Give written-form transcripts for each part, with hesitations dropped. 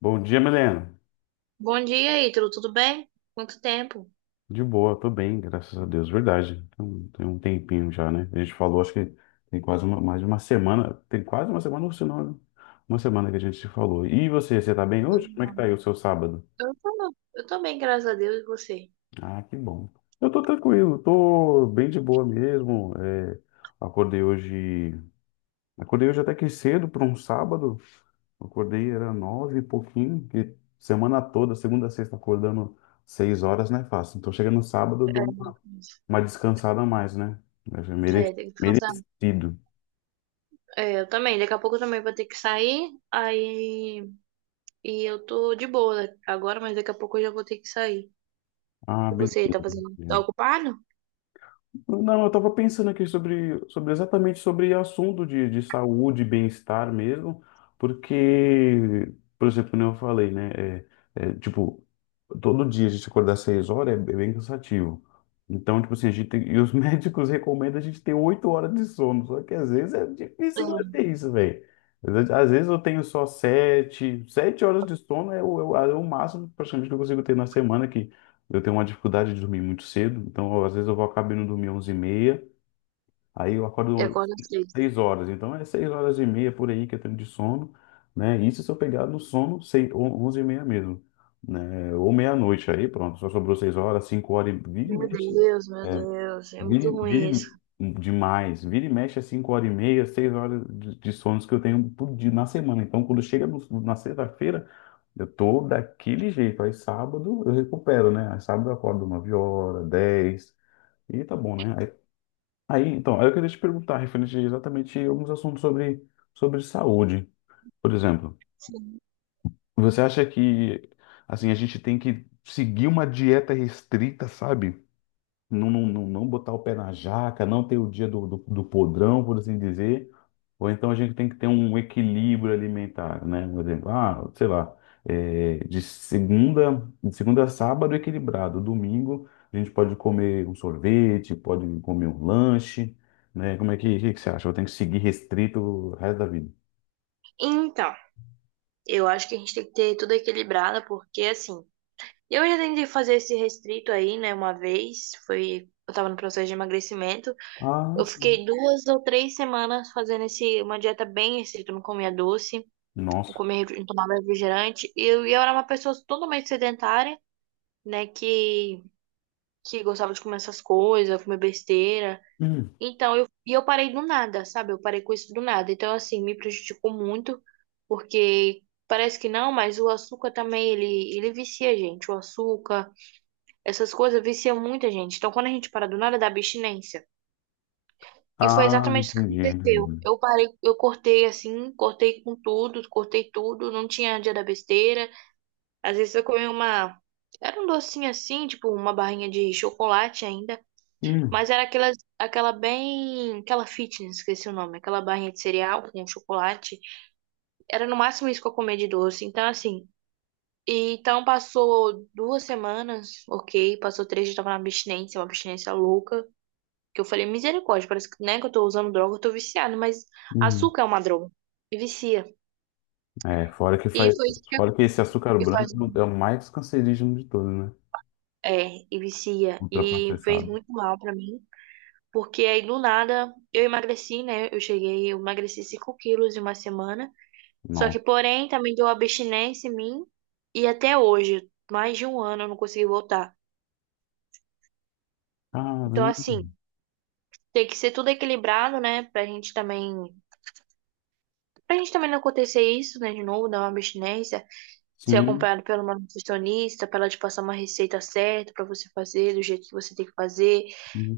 Bom dia, Milena. Bom dia, Ítalo. Tudo bem? Quanto tempo? De boa, tô bem, graças a Deus, verdade. Tem um tempinho já, né? A gente falou, acho que tem quase uma, mais de uma semana, tem quase uma semana, ou se não, uma semana que a gente se falou. E você tá bem hoje? Como é que tá aí o seu sábado? Eu tô bem, graças a Deus, e você? Ah, que bom. Eu tô tranquilo, tô bem de boa mesmo. Acordei hoje, acordei hoje até que cedo para um sábado. Acordei era nove e pouquinho, que semana toda, segunda a sexta, acordando seis horas não é fácil. Então chega no sábado, eu dou um uma descansada a mais, né? Deve ser mere- É, tem que descansar. Merecido. É, eu também. Daqui a pouco eu também vou ter que sair. Aí. E eu tô de boa né, agora, mas daqui a pouco eu já vou ter que sair. Ah, E você, beleza. tá fazendo? Tá ocupado? Não, eu estava pensando aqui sobre exatamente sobre assunto de saúde e bem-estar mesmo, porque, por exemplo, como eu falei, né? É, tipo, Todo dia a gente acordar seis horas é bem cansativo. Então, tipo assim, a gente tem, e os médicos recomendam a gente ter oito horas de sono, só que às vezes é difícil manter isso, velho. Às vezes eu tenho só sete horas de sono é o máximo praticamente que eu consigo ter na semana, que eu tenho uma dificuldade de dormir muito cedo, então às vezes eu vou acabo indo dormir onze e meia, aí eu É, e acordo acorda cedo. 6 horas, então é 6 horas e meia por aí que eu tenho de sono, né? Isso se eu pegar no sono 6, 11h30 mesmo, né? Ou meia-noite, aí pronto, só sobrou 6 horas, 5 horas, e- vira e Meu mexe, Deus, meu Deus. É vira, muito e- ruim vira isso. e- demais, vira e mexe é 5 horas e meia, 6 horas de sonos que eu tenho por dia na semana, então quando chega na sexta-feira, eu tô daquele jeito. Aí sábado eu recupero, né? Aí sábado eu acordo 9 horas, dez. E tá bom, né? Aí eu queria te perguntar, referente a exatamente alguns assuntos sobre saúde. Por exemplo, você acha que, assim, a gente tem que seguir uma dieta restrita, sabe? Não botar o pé na jaca, não ter o dia do podrão, por assim dizer, ou então a gente tem que ter um equilíbrio alimentar, né? Por exemplo, ah, sei lá, de segunda a sábado equilibrado, domingo a gente pode comer um sorvete, pode comer um lanche, né? Como é que você acha? Eu tenho que seguir restrito o resto da vida. Então, eu acho que a gente tem que ter tudo equilibrado, porque assim. Eu já tentei fazer esse restrito aí, né, uma vez, foi, eu tava no processo de emagrecimento. Ah, Eu sim. fiquei 2 ou 3 semanas fazendo esse, uma dieta bem restrita, eu não comia doce, não Nossa. comia, refri- não tomava refrigerante. E eu era uma pessoa totalmente sedentária, né, que gostava de comer essas coisas, comer besteira. Hum. Então, e eu parei do nada, sabe? Eu parei com isso do nada. Então, assim, me prejudicou muito, porque parece que não, mas o açúcar também, ele vicia a gente, o açúcar essas coisas viciam muita gente. Então, quando a gente para do nada, dá abstinência. E foi Ah, exatamente isso que entendi, aconteceu. entendi. Eu parei, eu cortei assim, cortei com tudo, cortei tudo, não tinha dia da besteira. Às vezes eu comia uma. Era um docinho assim, tipo uma barrinha de chocolate ainda. Hum. Mas era aquela bem. Aquela fitness, esqueci o nome. Aquela barrinha de cereal com chocolate. Era no máximo isso que eu comia de doce. Então, assim. E então passou 2 semanas, ok. Passou 3 dias, eu tava na abstinência, uma abstinência louca. Que eu falei, misericórdia, parece que, né, que eu tô usando droga, eu tô viciado, mas Hum. açúcar é uma droga. E vicia. É, fora que E faz, foi isso que eu- Fora que esse açúcar e faz, branco é o mais cancerígeno de todos, né? E vicia. E fez Ultraprocessado. muito mal pra mim. Porque aí do nada eu emagreci, né? Eu cheguei, eu emagreci 5 quilos em uma semana. Só que, Nossa, porém, também deu abstinência em mim. E até hoje, mais de um ano, eu não consegui voltar. Então, caramba. assim, tem que ser tudo equilibrado, né? Pra gente também. Não acontecer isso, né? De novo, dar uma abstinência. Ser Sim, acompanhado pela uma nutricionista, para ela te passar uma receita certa para você fazer, do jeito que você tem que fazer.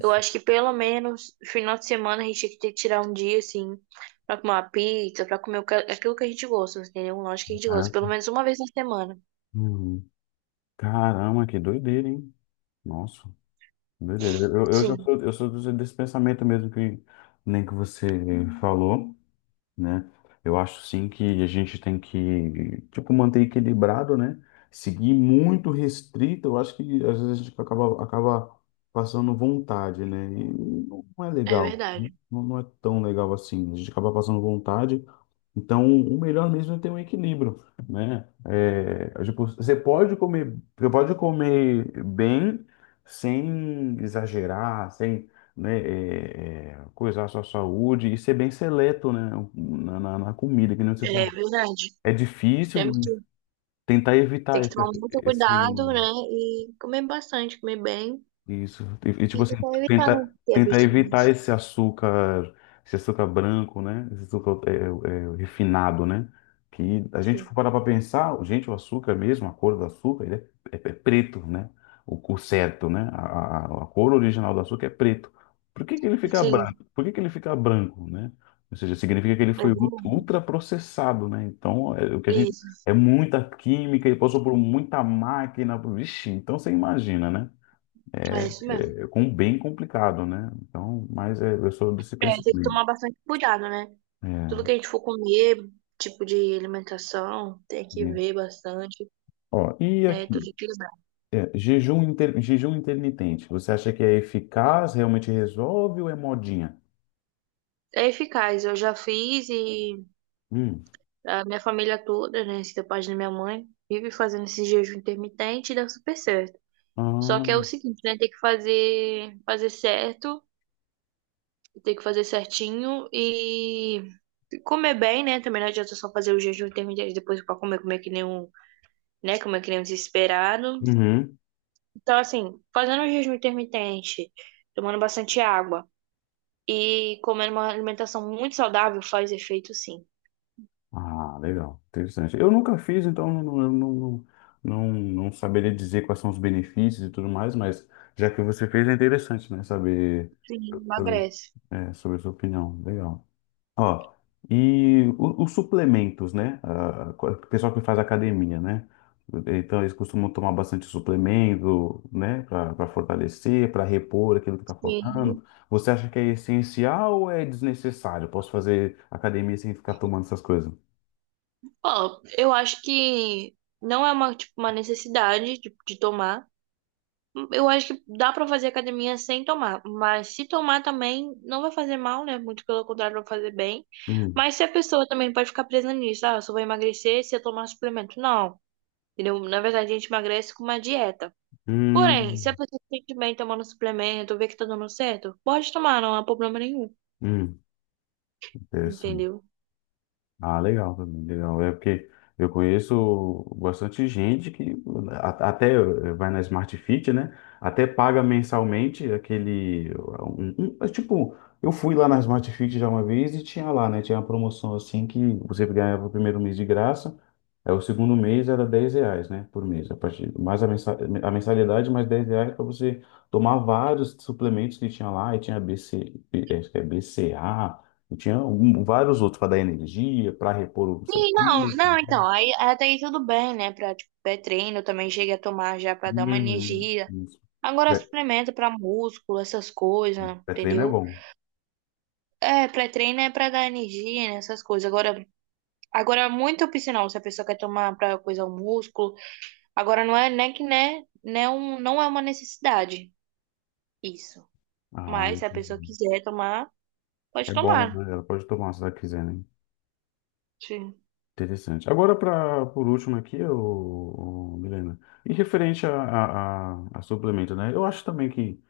Eu acho que pelo menos final de semana a gente tinha que ter que tirar um dia, assim, pra comer uma pizza, pra comer o que- aquilo que a gente gosta, entendeu? Um lanche que a gente gosta, Caraca, pelo menos uma vez na semana. hum, caramba, que doideira, hein? Nossa, doideira. Eu, eu já Sim, sou, eu sou desse pensamento mesmo que nem que você falou. Né? Eu acho sim que a gente tem que, tipo, manter equilibrado, né? Seguir muito restrito, eu acho que às vezes a gente acaba passando vontade, né? E não é é legal, né? verdade. Não, não é tão legal assim. A gente acaba passando vontade, então o melhor mesmo é ter um equilíbrio, né? Você pode comer bem sem exagerar, sem né, coisar a sua saúde e ser bem seleto, né, na comida, que nem você É falou. verdade. É difícil Temos que tentar ter evitar que esse, tomar muito esse cuidado, né? E comer bastante, comer bem. Isso. E, tipo E assim, tentar evitar não tenta, ter tenta evitar abstinência. Esse açúcar branco, né? Esse açúcar é, é, é, refinado, né? Que a gente for Sim. parar para pensar, gente, o açúcar é mesmo, a cor do açúcar, ele é preto, né? O certo, né? A cor original do açúcar é preto. Por que que ele fica Sim, branco? Por que que ele fica branco, né? Ou seja, significa que ele é foi bom. ultraprocessado, né? Então, é, o que a gente. Isso, É muita química, ele passou por muita máquina. Vixe, então você imagina, né? é isso mesmo. É, com um bem complicado, né? Então, mas é, eu sou desse É, tem que pensamento. tomar bastante cuidado, né? Tudo É, que a gente for comer, tipo de alimentação, tem que isso. ver bastante, Ó, e né? aqui, Tudo equilibrado. Jejum intermitente, você acha que é eficaz, realmente resolve ou é modinha? É eficaz, eu já fiz e Hum. a minha família toda, né? Se da parte da minha mãe, vive fazendo esse jejum intermitente e dá super certo. Só que é Ah, o seguinte, né? Tem que fazer, fazer certo, tem que fazer certinho e comer bem, né? Também não adianta só fazer o jejum intermitente e depois para comer, comer que nem um, né? Comer que nem um desesperado. uhum. Então, assim, fazendo o jejum intermitente, tomando bastante água e comendo uma alimentação muito saudável faz efeito, sim. Ah, legal, interessante. Eu nunca fiz, então não, não- eu não, não, não, não saberia dizer quais são os benefícios e tudo mais, mas já que você fez, é interessante, né? Saber Sim, sobre, emagrece. Sobre a sua opinião. Legal. Ó, e os suplementos, né? Ah, o pessoal que faz academia, né? Então eles costumam tomar bastante suplemento, né? Para fortalecer, para repor aquilo que está Sim. faltando. Você acha que é essencial ou é desnecessário? Posso fazer academia sem ficar tomando essas coisas? Ó, eu acho que não é uma, tipo, uma necessidade de tomar. Eu acho que dá pra fazer academia sem tomar, mas se tomar também não vai fazer mal, né? Muito pelo contrário, vai fazer bem. Hum, Mas se a pessoa também pode ficar presa nisso, ah, eu só vou emagrecer se eu tomar suplemento. Não, entendeu? Na verdade, a gente emagrece com uma dieta. Porém, se a hum, pessoa se sente bem tomando suplemento, vê que tá dando certo, pode tomar, não há problema nenhum, hum. Interessante. entendeu? Ah, legal, também, legal. É porque eu conheço bastante gente que né, vai na Smart Fit, né? Até paga mensalmente aquele. um- um- é tipo, eu fui lá na Smart Fit já uma vez e tinha lá, né? Tinha uma promoção assim que você ganhava o primeiro mês de graça, aí o segundo mês era 10 reais, né? Por mês. A partir, mais a mensa- a mensalidade, mais 10 reais para você tomar vários suplementos que tinha lá. E tinha BC, acho que é BCA. Eu tinha vários outros para dar energia, para repor o seu Sim, não, time. não, então, aí até aí tudo bem, né? Pra, tipo, pré-treino, eu também cheguei a tomar já pra dar uma Uhum. energia. Isso. Agora Pré- suplemento pra músculo, essas coisas, Pré-treino é entendeu? bom. É, pré-treino é pra dar energia, né? Essas coisas. Agora é muito opcional se a pessoa quer tomar pra coisa o músculo. Agora não é, né, que né, né um, não é uma necessidade isso. Ah, Mas se a pessoa entendi. quiser tomar, pode É bom, tomar. né? Ela pode tomar se ela quiser, né? Sim. Interessante. Agora, pra, por último aqui, Milena, em referente a suplemento, né? Eu acho também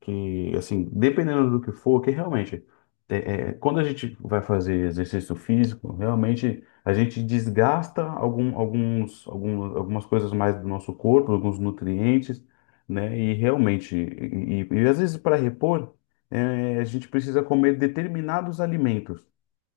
que, assim, dependendo do que for, que realmente, é, quando a gente vai fazer exercício físico, realmente a gente desgasta algumas coisas mais do nosso corpo, alguns nutrientes, né? E realmente, e às vezes para repor, é, a gente precisa comer determinados alimentos.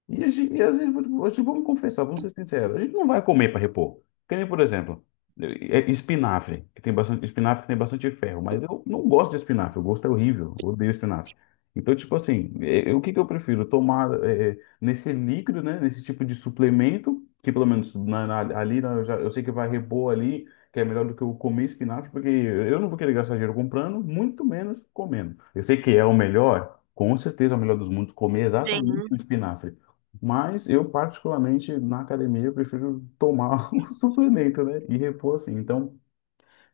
E, às vezes, vamos confessar, vamos ser sinceros, a gente não vai comer para repor. Que nem, por exemplo, espinafre, que tem bastante, espinafre que tem bastante ferro, mas eu não gosto de espinafre, o gosto é horrível, eu odeio espinafre. Então, tipo assim, o que que eu prefiro? Tomar nesse líquido, né, nesse tipo de suplemento, que pelo menos na- na- ali na- eu, já- eu sei que vai repor ali, que é melhor do que eu comer espinafre, porque eu não vou querer gastar dinheiro comprando, muito menos comendo. Eu sei que é o melhor, com certeza é o melhor dos mundos, comer Sim. exatamente o espinafre. Mas eu, particularmente, na academia, eu prefiro tomar o suplemento, né? E repor assim. Então,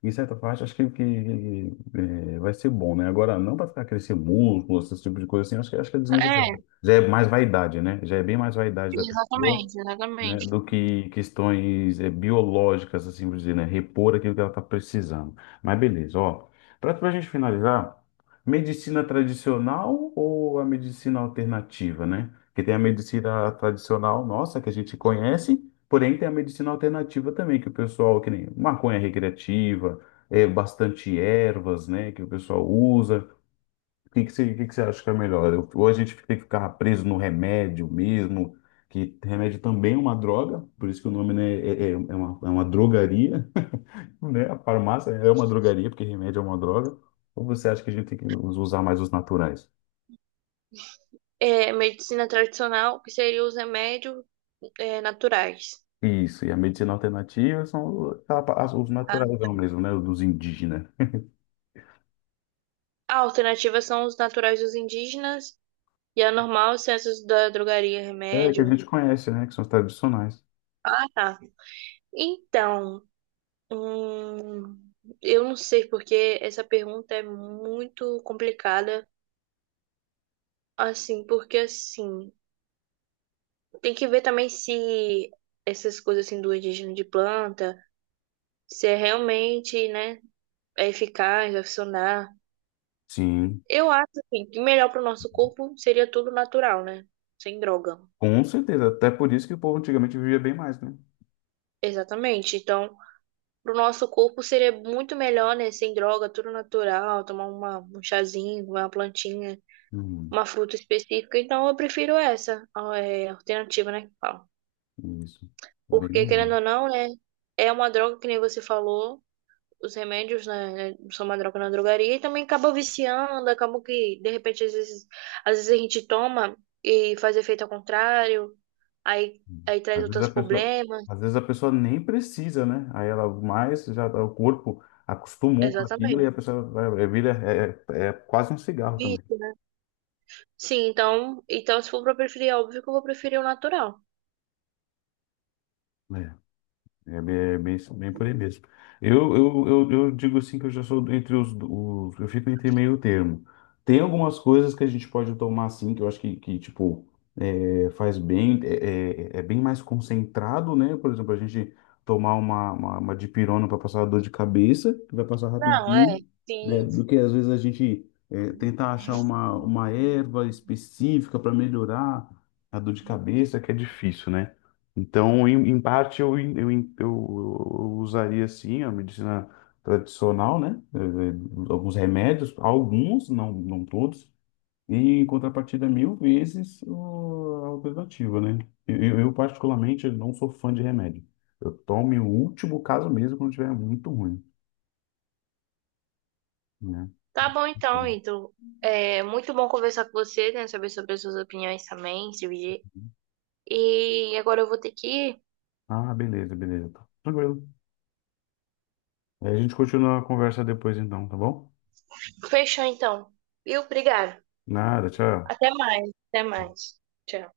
em certa parte, acho que vai ser bom, né? Agora, não para ficar crescer músculo, esse tipo de coisa assim, acho que é É, desnecessário. Já é mais vaidade, né? Já é bem mais vaidade da pessoa exatamente, né, exatamente. do que questões eh, biológicas, assim por dizer, né, repor aquilo que ela está precisando. Mas beleza, ó. Para a gente finalizar, medicina tradicional ou a medicina alternativa, né? Porque tem a medicina tradicional nossa, que a gente conhece, porém tem a medicina alternativa também, que o pessoal, que nem maconha recreativa, é, bastante ervas, né, que o pessoal usa. O que que você acha que é melhor? Ou a gente tem que ficar preso no remédio mesmo, que remédio também é uma droga, por isso que o nome, né, é uma drogaria, né? A farmácia é uma drogaria, porque remédio é uma droga. Ou você acha que a gente tem que usar mais os naturais? É, medicina tradicional, que seria os remédios, é, naturais. Isso, e a medicina alternativa são os Ah, naturais mesmo, né? Dos indígenas. a alternativa são os naturais dos indígenas e a normal, os ciências da drogaria, É, que a remédio. gente conhece, né? Que são os tradicionais. Ah, tá. Então, hum, eu não sei porque essa pergunta é muito complicada, assim, porque assim, tem que ver também se essas coisas assim do indígena de planta, se é realmente, né? é eficaz, vai funcionar. Sim, Eu acho assim, que melhor para o nosso corpo seria tudo natural, né? Sem droga. com certeza. Até por isso que o povo antigamente vivia bem mais, né? Exatamente. Então, para o nosso corpo seria muito melhor, né? Sem droga, tudo natural, tomar uma, um chazinho, uma plantinha, Hum, uma fruta específica. Então, eu prefiro essa ó, é, alternativa, né? que fala. isso. Bem Porque, melhor. querendo ou não, né? É uma droga, que nem você falou, os remédios, né, são uma droga na drogaria e também acaba viciando, acaba que, de repente, às vezes, a gente toma e faz efeito ao contrário, aí traz Às vezes a outros pessoa, problemas. às vezes a pessoa nem precisa, né? Aí ela mais o corpo acostumou com aquilo e Exatamente. a pessoa vai- é, vira é quase um cigarro também. Vício, né? Sim, então, se for pra preferir, é óbvio que eu vou preferir o natural. Né? É bem, bem por aí mesmo. Eu digo assim que eu já sou entre os, os. Eu fico entre meio termo. Tem algumas coisas que a gente pode tomar assim, que eu acho que tipo, é, faz bem, é, é, é bem mais concentrado, né? Por exemplo, a gente tomar uma dipirona para passar a dor de cabeça, que vai passar Não, é, rapidinho, né? sim. Do que às vezes a gente tentar achar uma erva específica para melhorar a dor de cabeça, que é difícil, né? Então, em, em parte, eu usaria sim a medicina tradicional, né? Eh, alguns remédios, alguns, não, não todos, e em contrapartida, mil vezes a alternativa, né? Particularmente, não sou fã de remédio. Eu tomo em último caso mesmo quando estiver muito ruim, né? Tá bom então, Ito. É muito bom conversar com você, né? Saber sobre as suas opiniões também, se dividir. E agora eu vou ter que ir. Ah, beleza, beleza. Tá. Tranquilo. Aí a gente continua a conversa depois, então, tá bom? Fechou então. Viu? Obrigada. Nada, tchau. Até mais, até mais. Tchau.